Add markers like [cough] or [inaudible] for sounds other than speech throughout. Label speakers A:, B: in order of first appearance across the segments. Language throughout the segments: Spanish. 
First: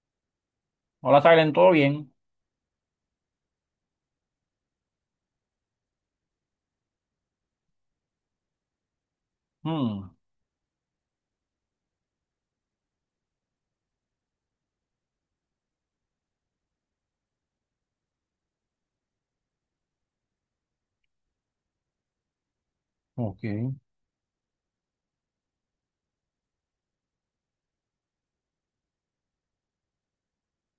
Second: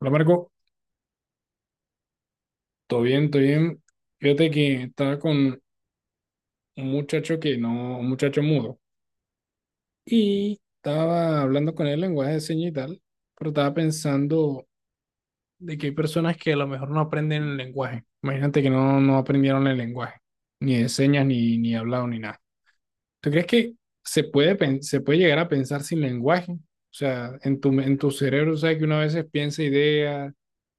A: Hola Marco,
B: Hola, Silen, ¿todo bien?
A: todo bien, todo bien. Fíjate que estaba con un muchacho que no, un muchacho mudo,
B: Hmm,
A: y estaba hablando con él en lenguaje de señas y tal, pero estaba pensando de que hay personas que a lo mejor no aprenden el lenguaje. Imagínate que no aprendieron el lenguaje, ni de señas, ni hablado, ni nada. ¿Tú
B: ok.
A: crees que se puede llegar a pensar sin lenguaje? O sea, en tu cerebro, sabes que uno a veces piensa ideas,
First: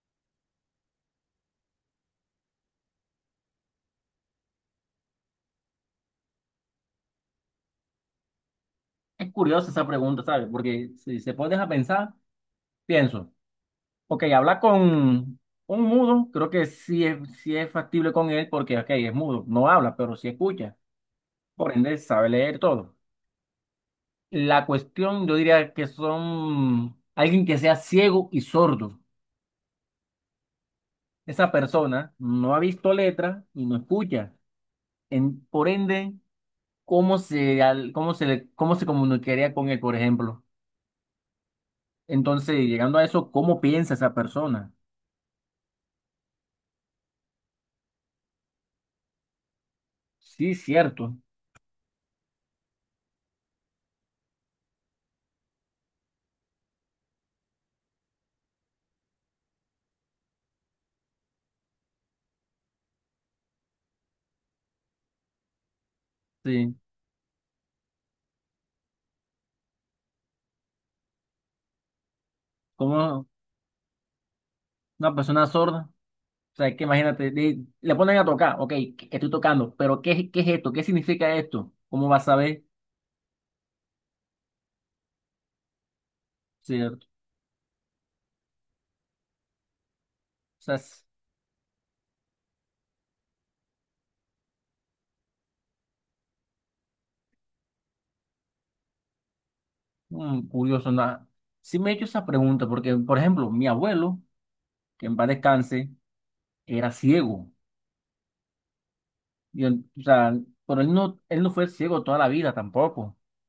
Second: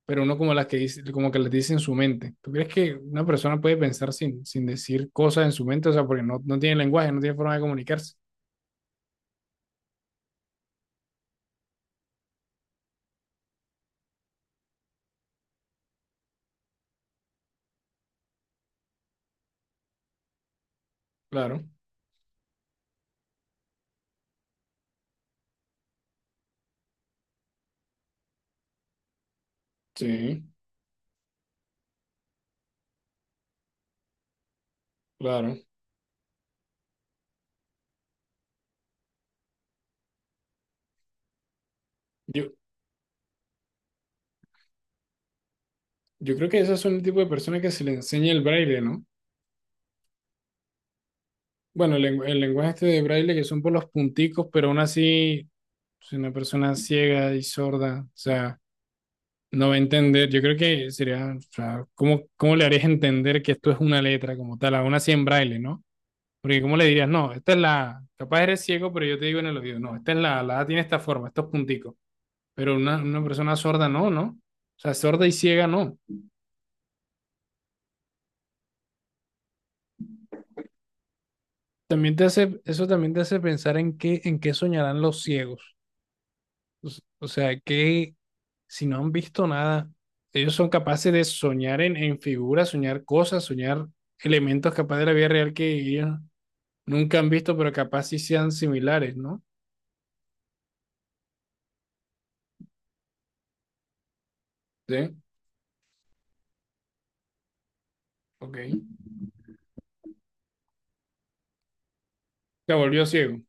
A: pero uno como las que dice, como que las dice en su mente. ¿Tú crees que una persona puede pensar sin decir cosas en su mente? O sea, porque no tiene lenguaje, no tiene forma de comunicarse.
B: Es curiosa esa pregunta, ¿sabes? Porque si se pones a pensar, pienso, ok, hablar con un mudo, creo que sí es factible con él porque, ok, es mudo, no habla, pero sí escucha,
A: Claro,
B: por ende sabe leer todo. La cuestión, yo diría que son alguien que sea ciego y sordo.
A: sí,
B: Esa persona no ha visto letra y no escucha. En,
A: claro.
B: por ende, ¿cómo se, al- cómo se, le- cómo se comunicaría con él, por ejemplo?
A: Yo,
B: Entonces, llegando a eso, ¿cómo piensa esa persona?
A: yo creo que esas son el tipo de personas que se le enseña el braille, ¿no?
B: Sí, cierto.
A: Bueno, el lenguaje este de braille que son por los punticos, pero aún así, es una persona ciega y sorda, o sea no va a entender. Yo creo que sería, o sea, ¿cómo le harías entender que esto es una letra como tal, aún así en braille? ¿No? Porque
B: Sí,
A: ¿cómo le dirías: "No, esta es la A"? Capaz eres ciego, pero yo te digo en el oído: "No, esta es la A tiene esta forma, estos punticos." Pero una
B: como
A: persona sorda no, ¿no? O sea,
B: una
A: sorda y
B: persona
A: ciega
B: sorda.
A: no.
B: O sea, que imagínate, le ponen a tocar, ok, que estoy tocando, pero ¿qué es esto? ¿Qué significa esto? ¿Cómo
A: También
B: vas
A: te
B: a
A: hace,
B: saber?
A: eso también te hace pensar en qué, soñarán los ciegos. O s-
B: Cierto.
A: o sea, que si no han visto nada, ellos
B: O
A: son
B: sea, es
A: capaces de soñar en figuras, soñar cosas, soñar elementos capaz de la vida real que ellos nunca han visto, pero capaz sí sean similares, ¿no?
B: curioso, nada. Sí me he hecho esa pregunta, porque, por ejemplo, mi abuelo, que en
A: Sí,
B: paz descanse, era ciego.
A: ok.
B: Y él, o sea, pero él no fue ciego toda la vida
A: Se volvió
B: tampoco.
A: ciego.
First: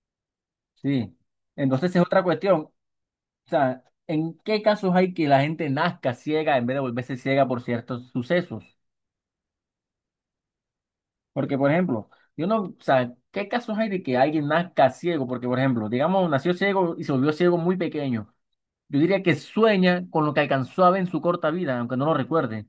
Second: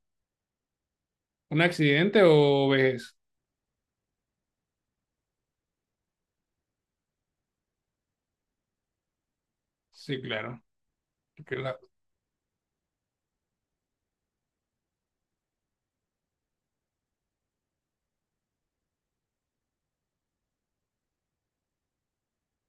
B: Sí.
A: ¿Un
B: Entonces es
A: accidente
B: otra cuestión.
A: o
B: O
A: vejez?
B: sea, ¿en qué casos hay que la gente nazca ciega en vez de volverse ciega por ciertos sucesos?
A: Sí, claro.
B: Porque, por
A: Cla-
B: ejemplo, yo no, o sea, ¿qué casos hay de que alguien nazca ciego? Porque, por ejemplo, digamos, nació ciego y se volvió ciego muy pequeño. Yo diría que sueña con lo que alcanzó a ver en su corta vida, aunque no lo recuerde. O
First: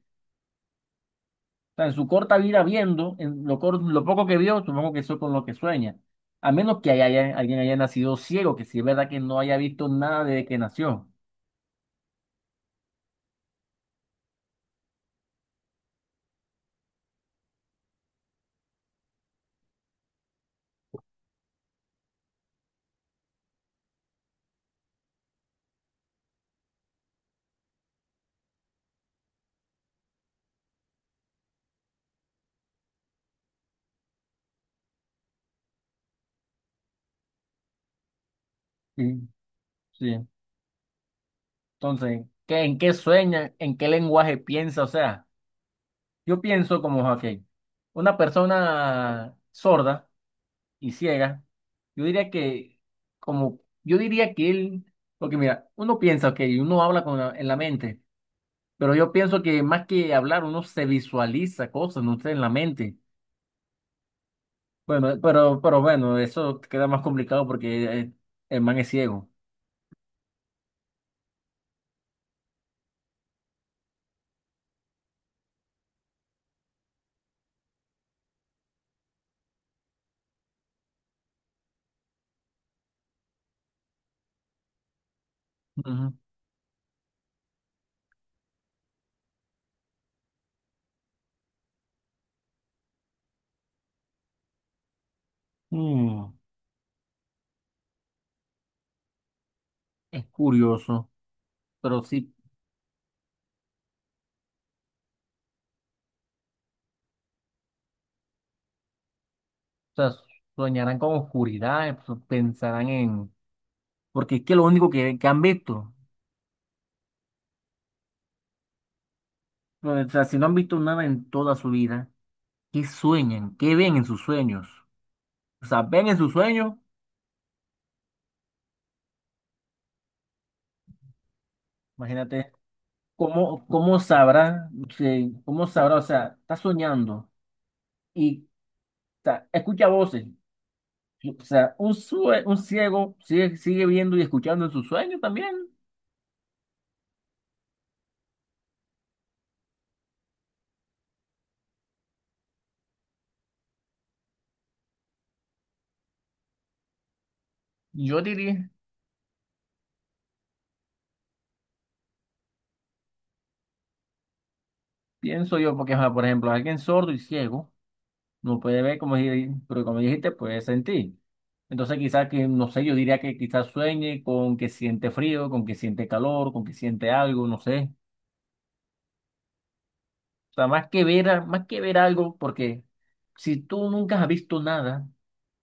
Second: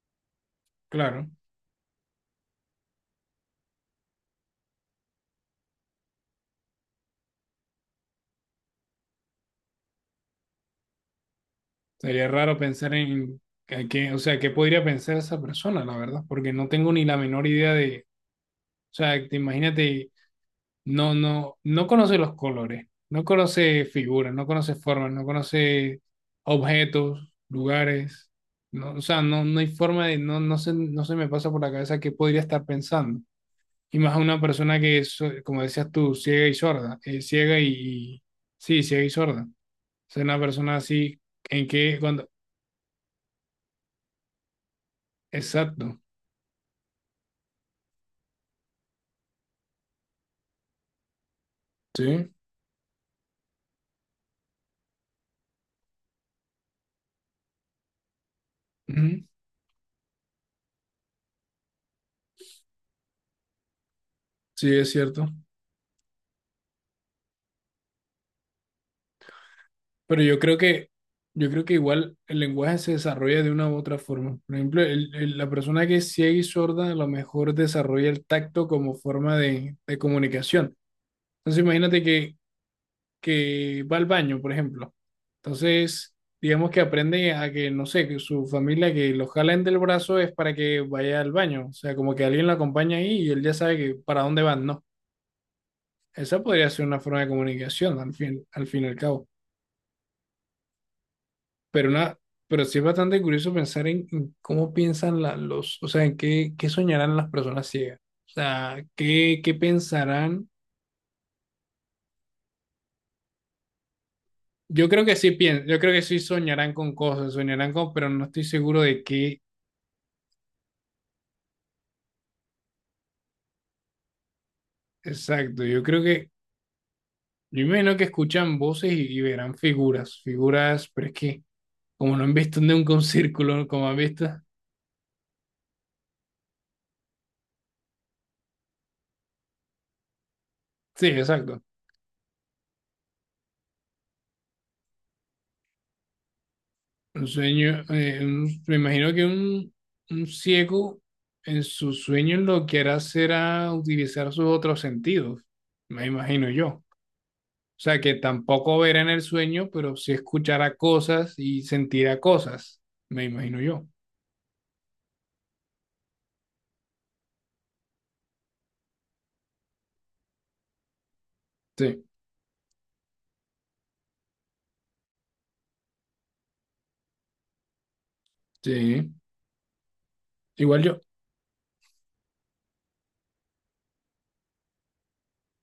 A: claro.
B: sea, en su corta vida viendo, en lo, cor- lo poco que vio, supongo que eso es con lo que sueña. A menos que alguien haya nacido ciego, que si es verdad que no haya visto nada desde que nació.
A: Sería raro pensar en que, o sea, qué podría pensar esa persona, la verdad, porque no tengo ni la menor idea de, o sea, te imagínate, no, no conoce los colores, no conoce figuras, no conoce formas, no conoce objetos, lugares. No, o sea, no, no hay forma de, no, no se me pasa por la cabeza qué podría estar pensando. Y más a una persona que es, como decías tú, ciega y sorda, ciega y, sí, ciega y
B: Sí,
A: sorda. O sea,
B: sí.
A: una persona así, ¿en qué?
B: Entonces,
A: Cuando,
B: ¿qué, en qué sueña? ¿En qué lenguaje piensa? O sea,
A: exacto,
B: yo pienso como, ok, una persona sorda y ciega, yo
A: sí,
B: diría que, como, yo diría que él, porque mira, uno piensa, ok, uno habla con en la mente, pero yo
A: ujú,
B: pienso que más que hablar, uno se visualiza cosas, no sé, en la mente.
A: sí, es
B: Bueno,
A: cierto.
B: pero bueno, eso queda más complicado porque el man es ciego.
A: Pero yo creo que, igual el lenguaje se desarrolla de una u otra forma. Por ejemplo, la persona que es ciega y sorda a lo mejor desarrolla el tacto como forma de comunicación. Entonces imagínate que va al baño, por ejemplo.
B: Ujú.
A: Entonces, digamos que aprende a que, no sé, que su familia que lo jalen del brazo es para que vaya al baño. O sea, como que alguien lo acompaña ahí y él ya sabe que para dónde van, ¿no?
B: Mm,
A: Esa podría ser una forma de comunicación al fin y al cabo.
B: es curioso,
A: Pero,
B: pero
A: una,
B: sí,
A: pero sí es bastante curioso pensar en, cómo piensan o sea, en qué, soñarán las personas ciegas. O sea, qué
B: o sea,
A: pensarán.
B: soñarán con oscuridad, pues, pensarán en... Porque es que lo
A: Yo
B: único
A: creo que
B: que
A: sí
B: han
A: piensan, yo
B: visto,
A: creo que sí soñarán con cosas, soñarán con, pero no estoy seguro de qué.
B: o sea, si no han visto nada en toda su vida, ¿qué sueñan? ¿Qué ven en sus sueños?
A: Exacto,
B: O sea, ven en sus sueños,
A: yo imagino que escuchan voces y verán figuras, pero es que como no han
B: imagínate,
A: visto nunca un [laughs]
B: ¿cómo,
A: círculo, como han
B: cómo
A: visto,
B: sabrá, sí, cómo sabrá, o sea, está soñando y, o sea, escucha voces.
A: sí,
B: O
A: exacto.
B: sea, un, sue- un ciego sigue, sigue viendo y escuchando en sus sueños también.
A: Un sueño, me imagino que un ciego en sus sueños lo que hará será utilizar sus otros sentidos, me imagino yo. O sea, que
B: Yo diría,
A: tampoco verá en el sueño, pero sí escuchará cosas y sentirá cosas, me imagino yo.
B: pienso yo, porque, ajá, por ejemplo, alguien sordo y ciego. No puede ver como, si- pero como dijiste, puede sentir. Entonces
A: Sí,
B: quizás que, no sé, yo diría que quizás sueñe con que siente frío, con que siente calor, con que siente algo, no sé.
A: sí.
B: O sea,
A: Igual
B: más
A: yo.
B: que ver, a- más que ver algo, porque si tú nunca has visto nada,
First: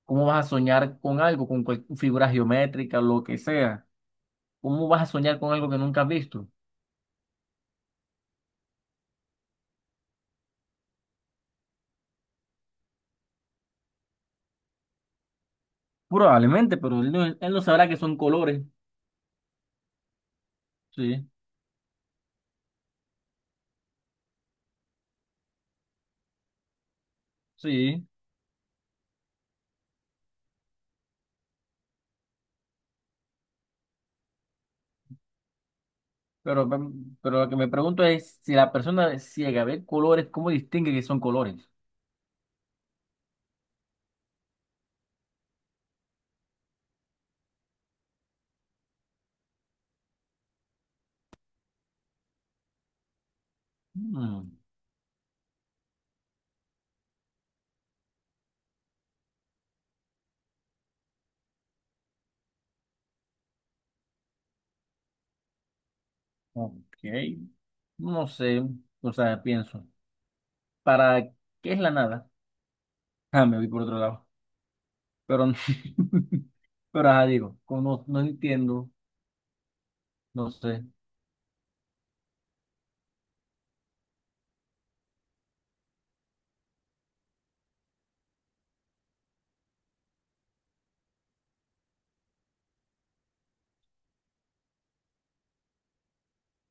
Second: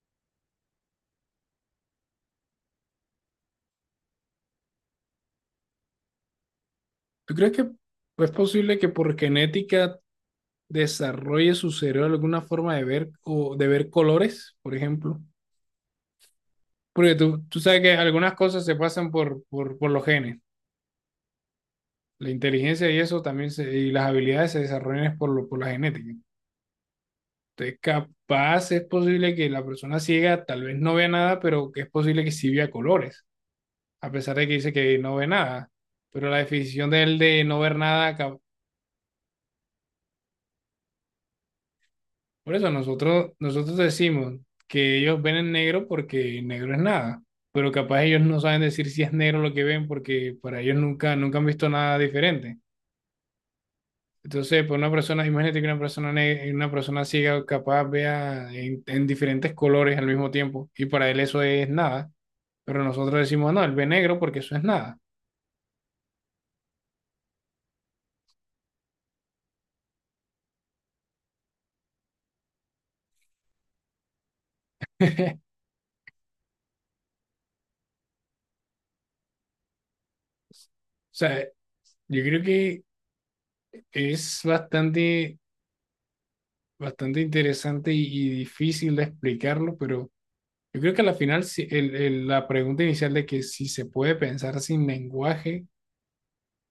B: ¿cómo vas a soñar con algo, con cual- figuras geométricas, lo que sea? ¿Cómo vas a soñar con algo que nunca has visto?
A: ¿Tú crees que es posible que por genética desarrolle su cerebro alguna forma de ver o de ver colores, por ejemplo?
B: Probablemente, pero él
A: Porque
B: no, él
A: tú
B: no
A: sabes
B: sabrá
A: que
B: que son
A: algunas
B: colores.
A: cosas se pasan por los genes.
B: Sí,
A: La inteligencia y eso también y las habilidades se desarrollan es por la genética. Entonces,
B: sí.
A: capaz es posible que la persona ciega tal vez no vea nada, pero que es posible que sí vea colores, a pesar de que dice que no ve nada. Pero la
B: Pero,
A: definición de
B: mm,
A: él
B: pero
A: de
B: lo que
A: no
B: me
A: ver
B: pregunto
A: nada.
B: es si la persona es ciega ve colores, ¿cómo distingue que son colores?
A: Por eso nosotros, decimos que ellos ven en negro porque negro es nada, pero capaz ellos no saben decir si es negro lo que ven porque para ellos nunca, han visto nada diferente.
B: Mm,
A: Entonces, pues una persona, imagínate que una persona, una persona ciega capaz vea en diferentes colores al mismo tiempo y para él eso es nada, pero nosotros decimos: "No, él ve negro porque eso es nada."
B: ok. No sé, o sea, pienso. ¿Para qué es la nada? [laughs] Ah, me voy por otro lado. Pero,
A: [laughs]
B: [laughs] pero ajá, digo, como no entiendo, no sé.
A: O sea, yo creo que es bastante, bastante interesante y difícil de explicarlo, pero... Yo creo que a la final la pregunta inicial de que si se puede pensar sin lenguaje,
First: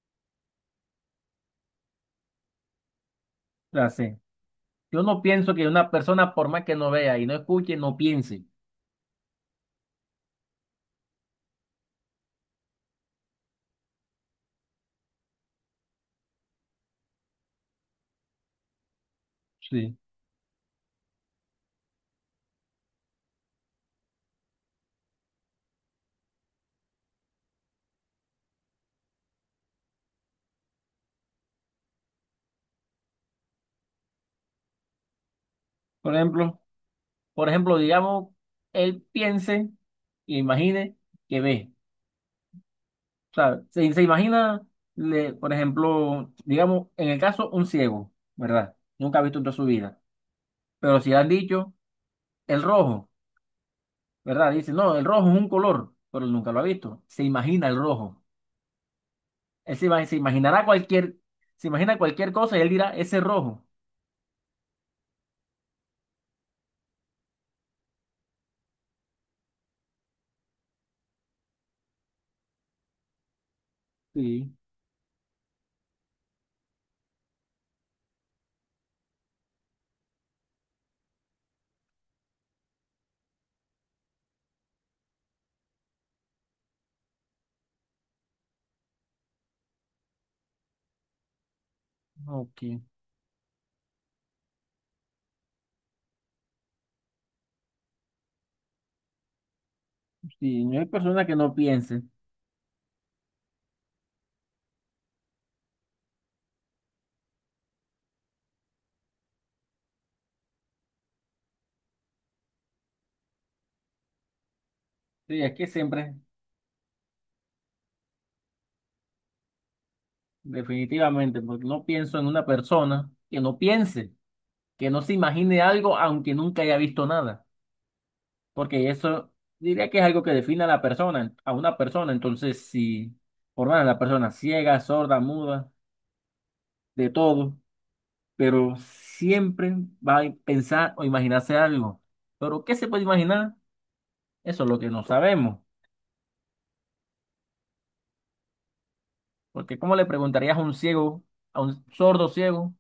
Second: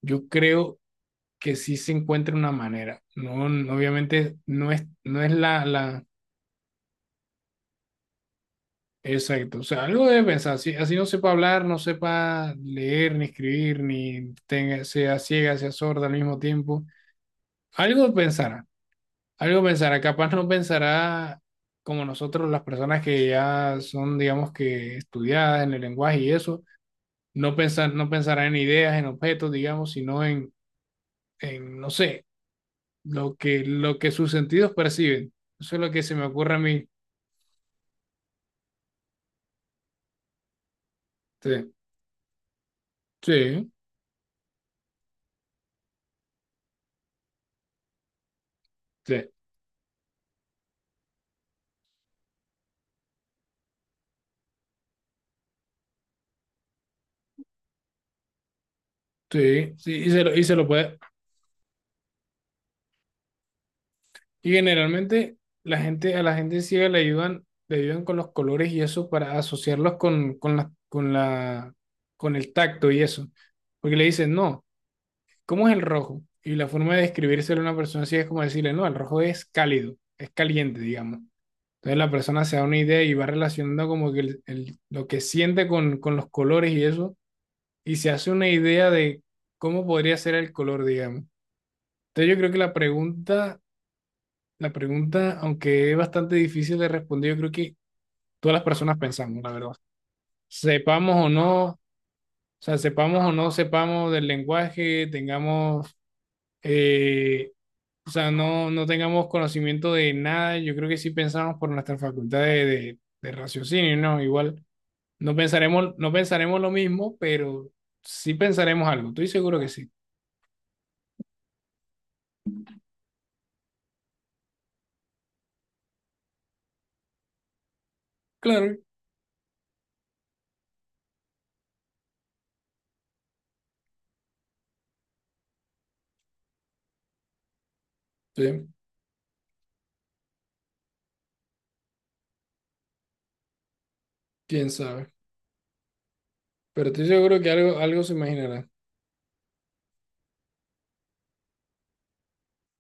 A: yo creo que sí se encuentra una manera. No,
B: O sea, sí.
A: obviamente no es,
B: Yo no
A: no es
B: pienso
A: la,
B: que una
A: la...
B: persona, por más que no vea y no escuche, no piense.
A: Exacto, o sea, algo debe pensar. Si así no sepa hablar, no sepa leer, ni escribir, ni tenga, sea ciega, sea sorda al mismo tiempo, algo pensará, algo
B: Sí.
A: pensará. Capaz no pensará como nosotros, las personas que ya son, digamos que, estudiadas en el lenguaje y eso. No pensará en ideas, en objetos, digamos, sino en, no sé, lo que sus sentidos perciben. Eso es lo que se
B: Por
A: me ocurre a
B: ejemplo,
A: mí.
B: por ejemplo, digamos, él piense y imagine que ve.
A: Sí,
B: O sea,
A: sí,
B: se imagina, le- por ejemplo, digamos, en el caso, un ciego, ¿verdad? Nunca ha
A: sí,
B: visto en toda su vida. Pero si le han dicho el rojo, ¿verdad? Dice, no, el rojo es un color, pero él nunca lo ha visto. Se imagina el rojo.
A: sí,
B: Él se,
A: sí,
B: ima-
A: y
B: se
A: se lo, y se
B: imaginará
A: lo puede.
B: cualquier, se imagina cualquier cosa y él dirá, ese rojo.
A: Y generalmente a la gente ciega le ayudan con los colores y eso para asociarlos con el tacto y eso. Porque le dicen:
B: Sí,
A: "No, ¿cómo es el rojo?" Y la forma de describírselo a una persona ciega es como decirle: "No, el rojo es cálido, es caliente", digamos. Entonces la persona se da una idea y va relacionando como que lo que siente con los colores y eso, y se hace una idea de cómo podría ser el color, digamos. Entonces yo creo que la
B: ok.
A: pregunta, la pregunta, aunque es bastante difícil de responder, yo creo que todas las personas pensamos, la verdad.
B: Sí, no hay persona
A: Sepamos o
B: que no
A: no, o
B: piense.
A: sea, sepamos o no sepamos del lenguaje, tengamos, eh, o sea, no tengamos conocimiento de nada, yo creo que sí pensamos por nuestra facultad de raciocinio, ¿no? Igual. No
B: Sí, es que
A: pensaremos, no
B: siempre,
A: pensaremos lo mismo, pero sí pensaremos algo. Estoy seguro que sí.
B: definitivamente, porque no pienso en una persona que no piense, que no se imagine algo aunque nunca haya visto nada.
A: Claro,
B: Porque eso diría que es algo que define a la persona, a una persona. Entonces, si por más la persona ciega, sorda, muda, de todo,
A: sí,
B: pero siempre va a pensar o imaginarse algo. Pero, ¿qué se puede imaginar? Eso
A: quién
B: es lo que no
A: sabe.
B: sabemos.
A: Pero estoy seguro que algo se imaginará.
B: Porque, ¿cómo le preguntarías a un ciego, a un sordo ciego,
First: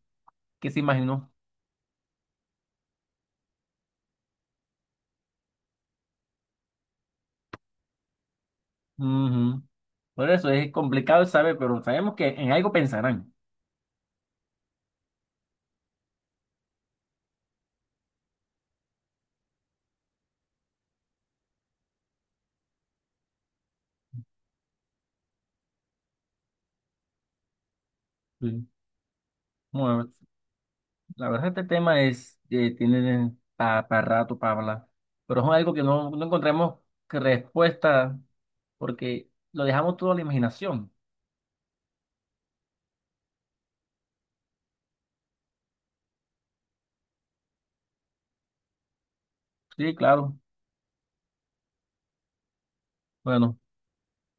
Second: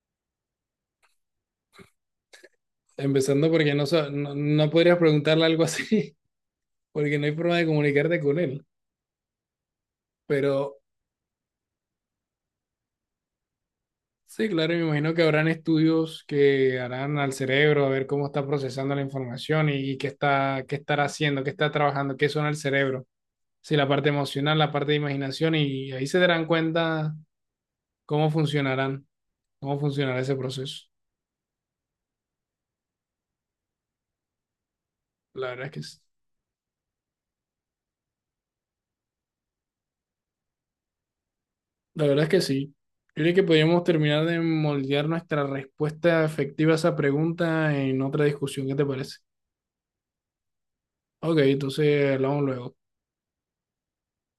B: qué se imaginó?
A: Empezando porque no, no podrías preguntarle algo así, [laughs] porque no hay forma de comunicarte con él.
B: Ujú. Por eso es
A: Pero
B: complicado de saber, pero sabemos que en algo pensarán.
A: sí, claro, me imagino que habrán estudios que harán al cerebro, a ver cómo está procesando la información y qué está, qué estará haciendo, qué está trabajando, qué suena el cerebro. Sí, la parte emocional, la parte de imaginación, y ahí se darán cuenta cómo
B: Sí.
A: funcionarán, cómo
B: Bueno,
A: funcionará ese proceso.
B: la verdad, este tema es, tiene para rato para hablar, pero es
A: La verdad es
B: algo
A: que,
B: que
A: s-
B: no encontramos que respuesta porque lo dejamos todo a la imaginación.
A: la verdad es que sí. Yo creo que podríamos terminar de moldear nuestra respuesta efectiva a esa pregunta en otra discusión. ¿Qué te parece?
B: Sí, claro.
A: Ok, entonces hablamos luego.
B: Bueno.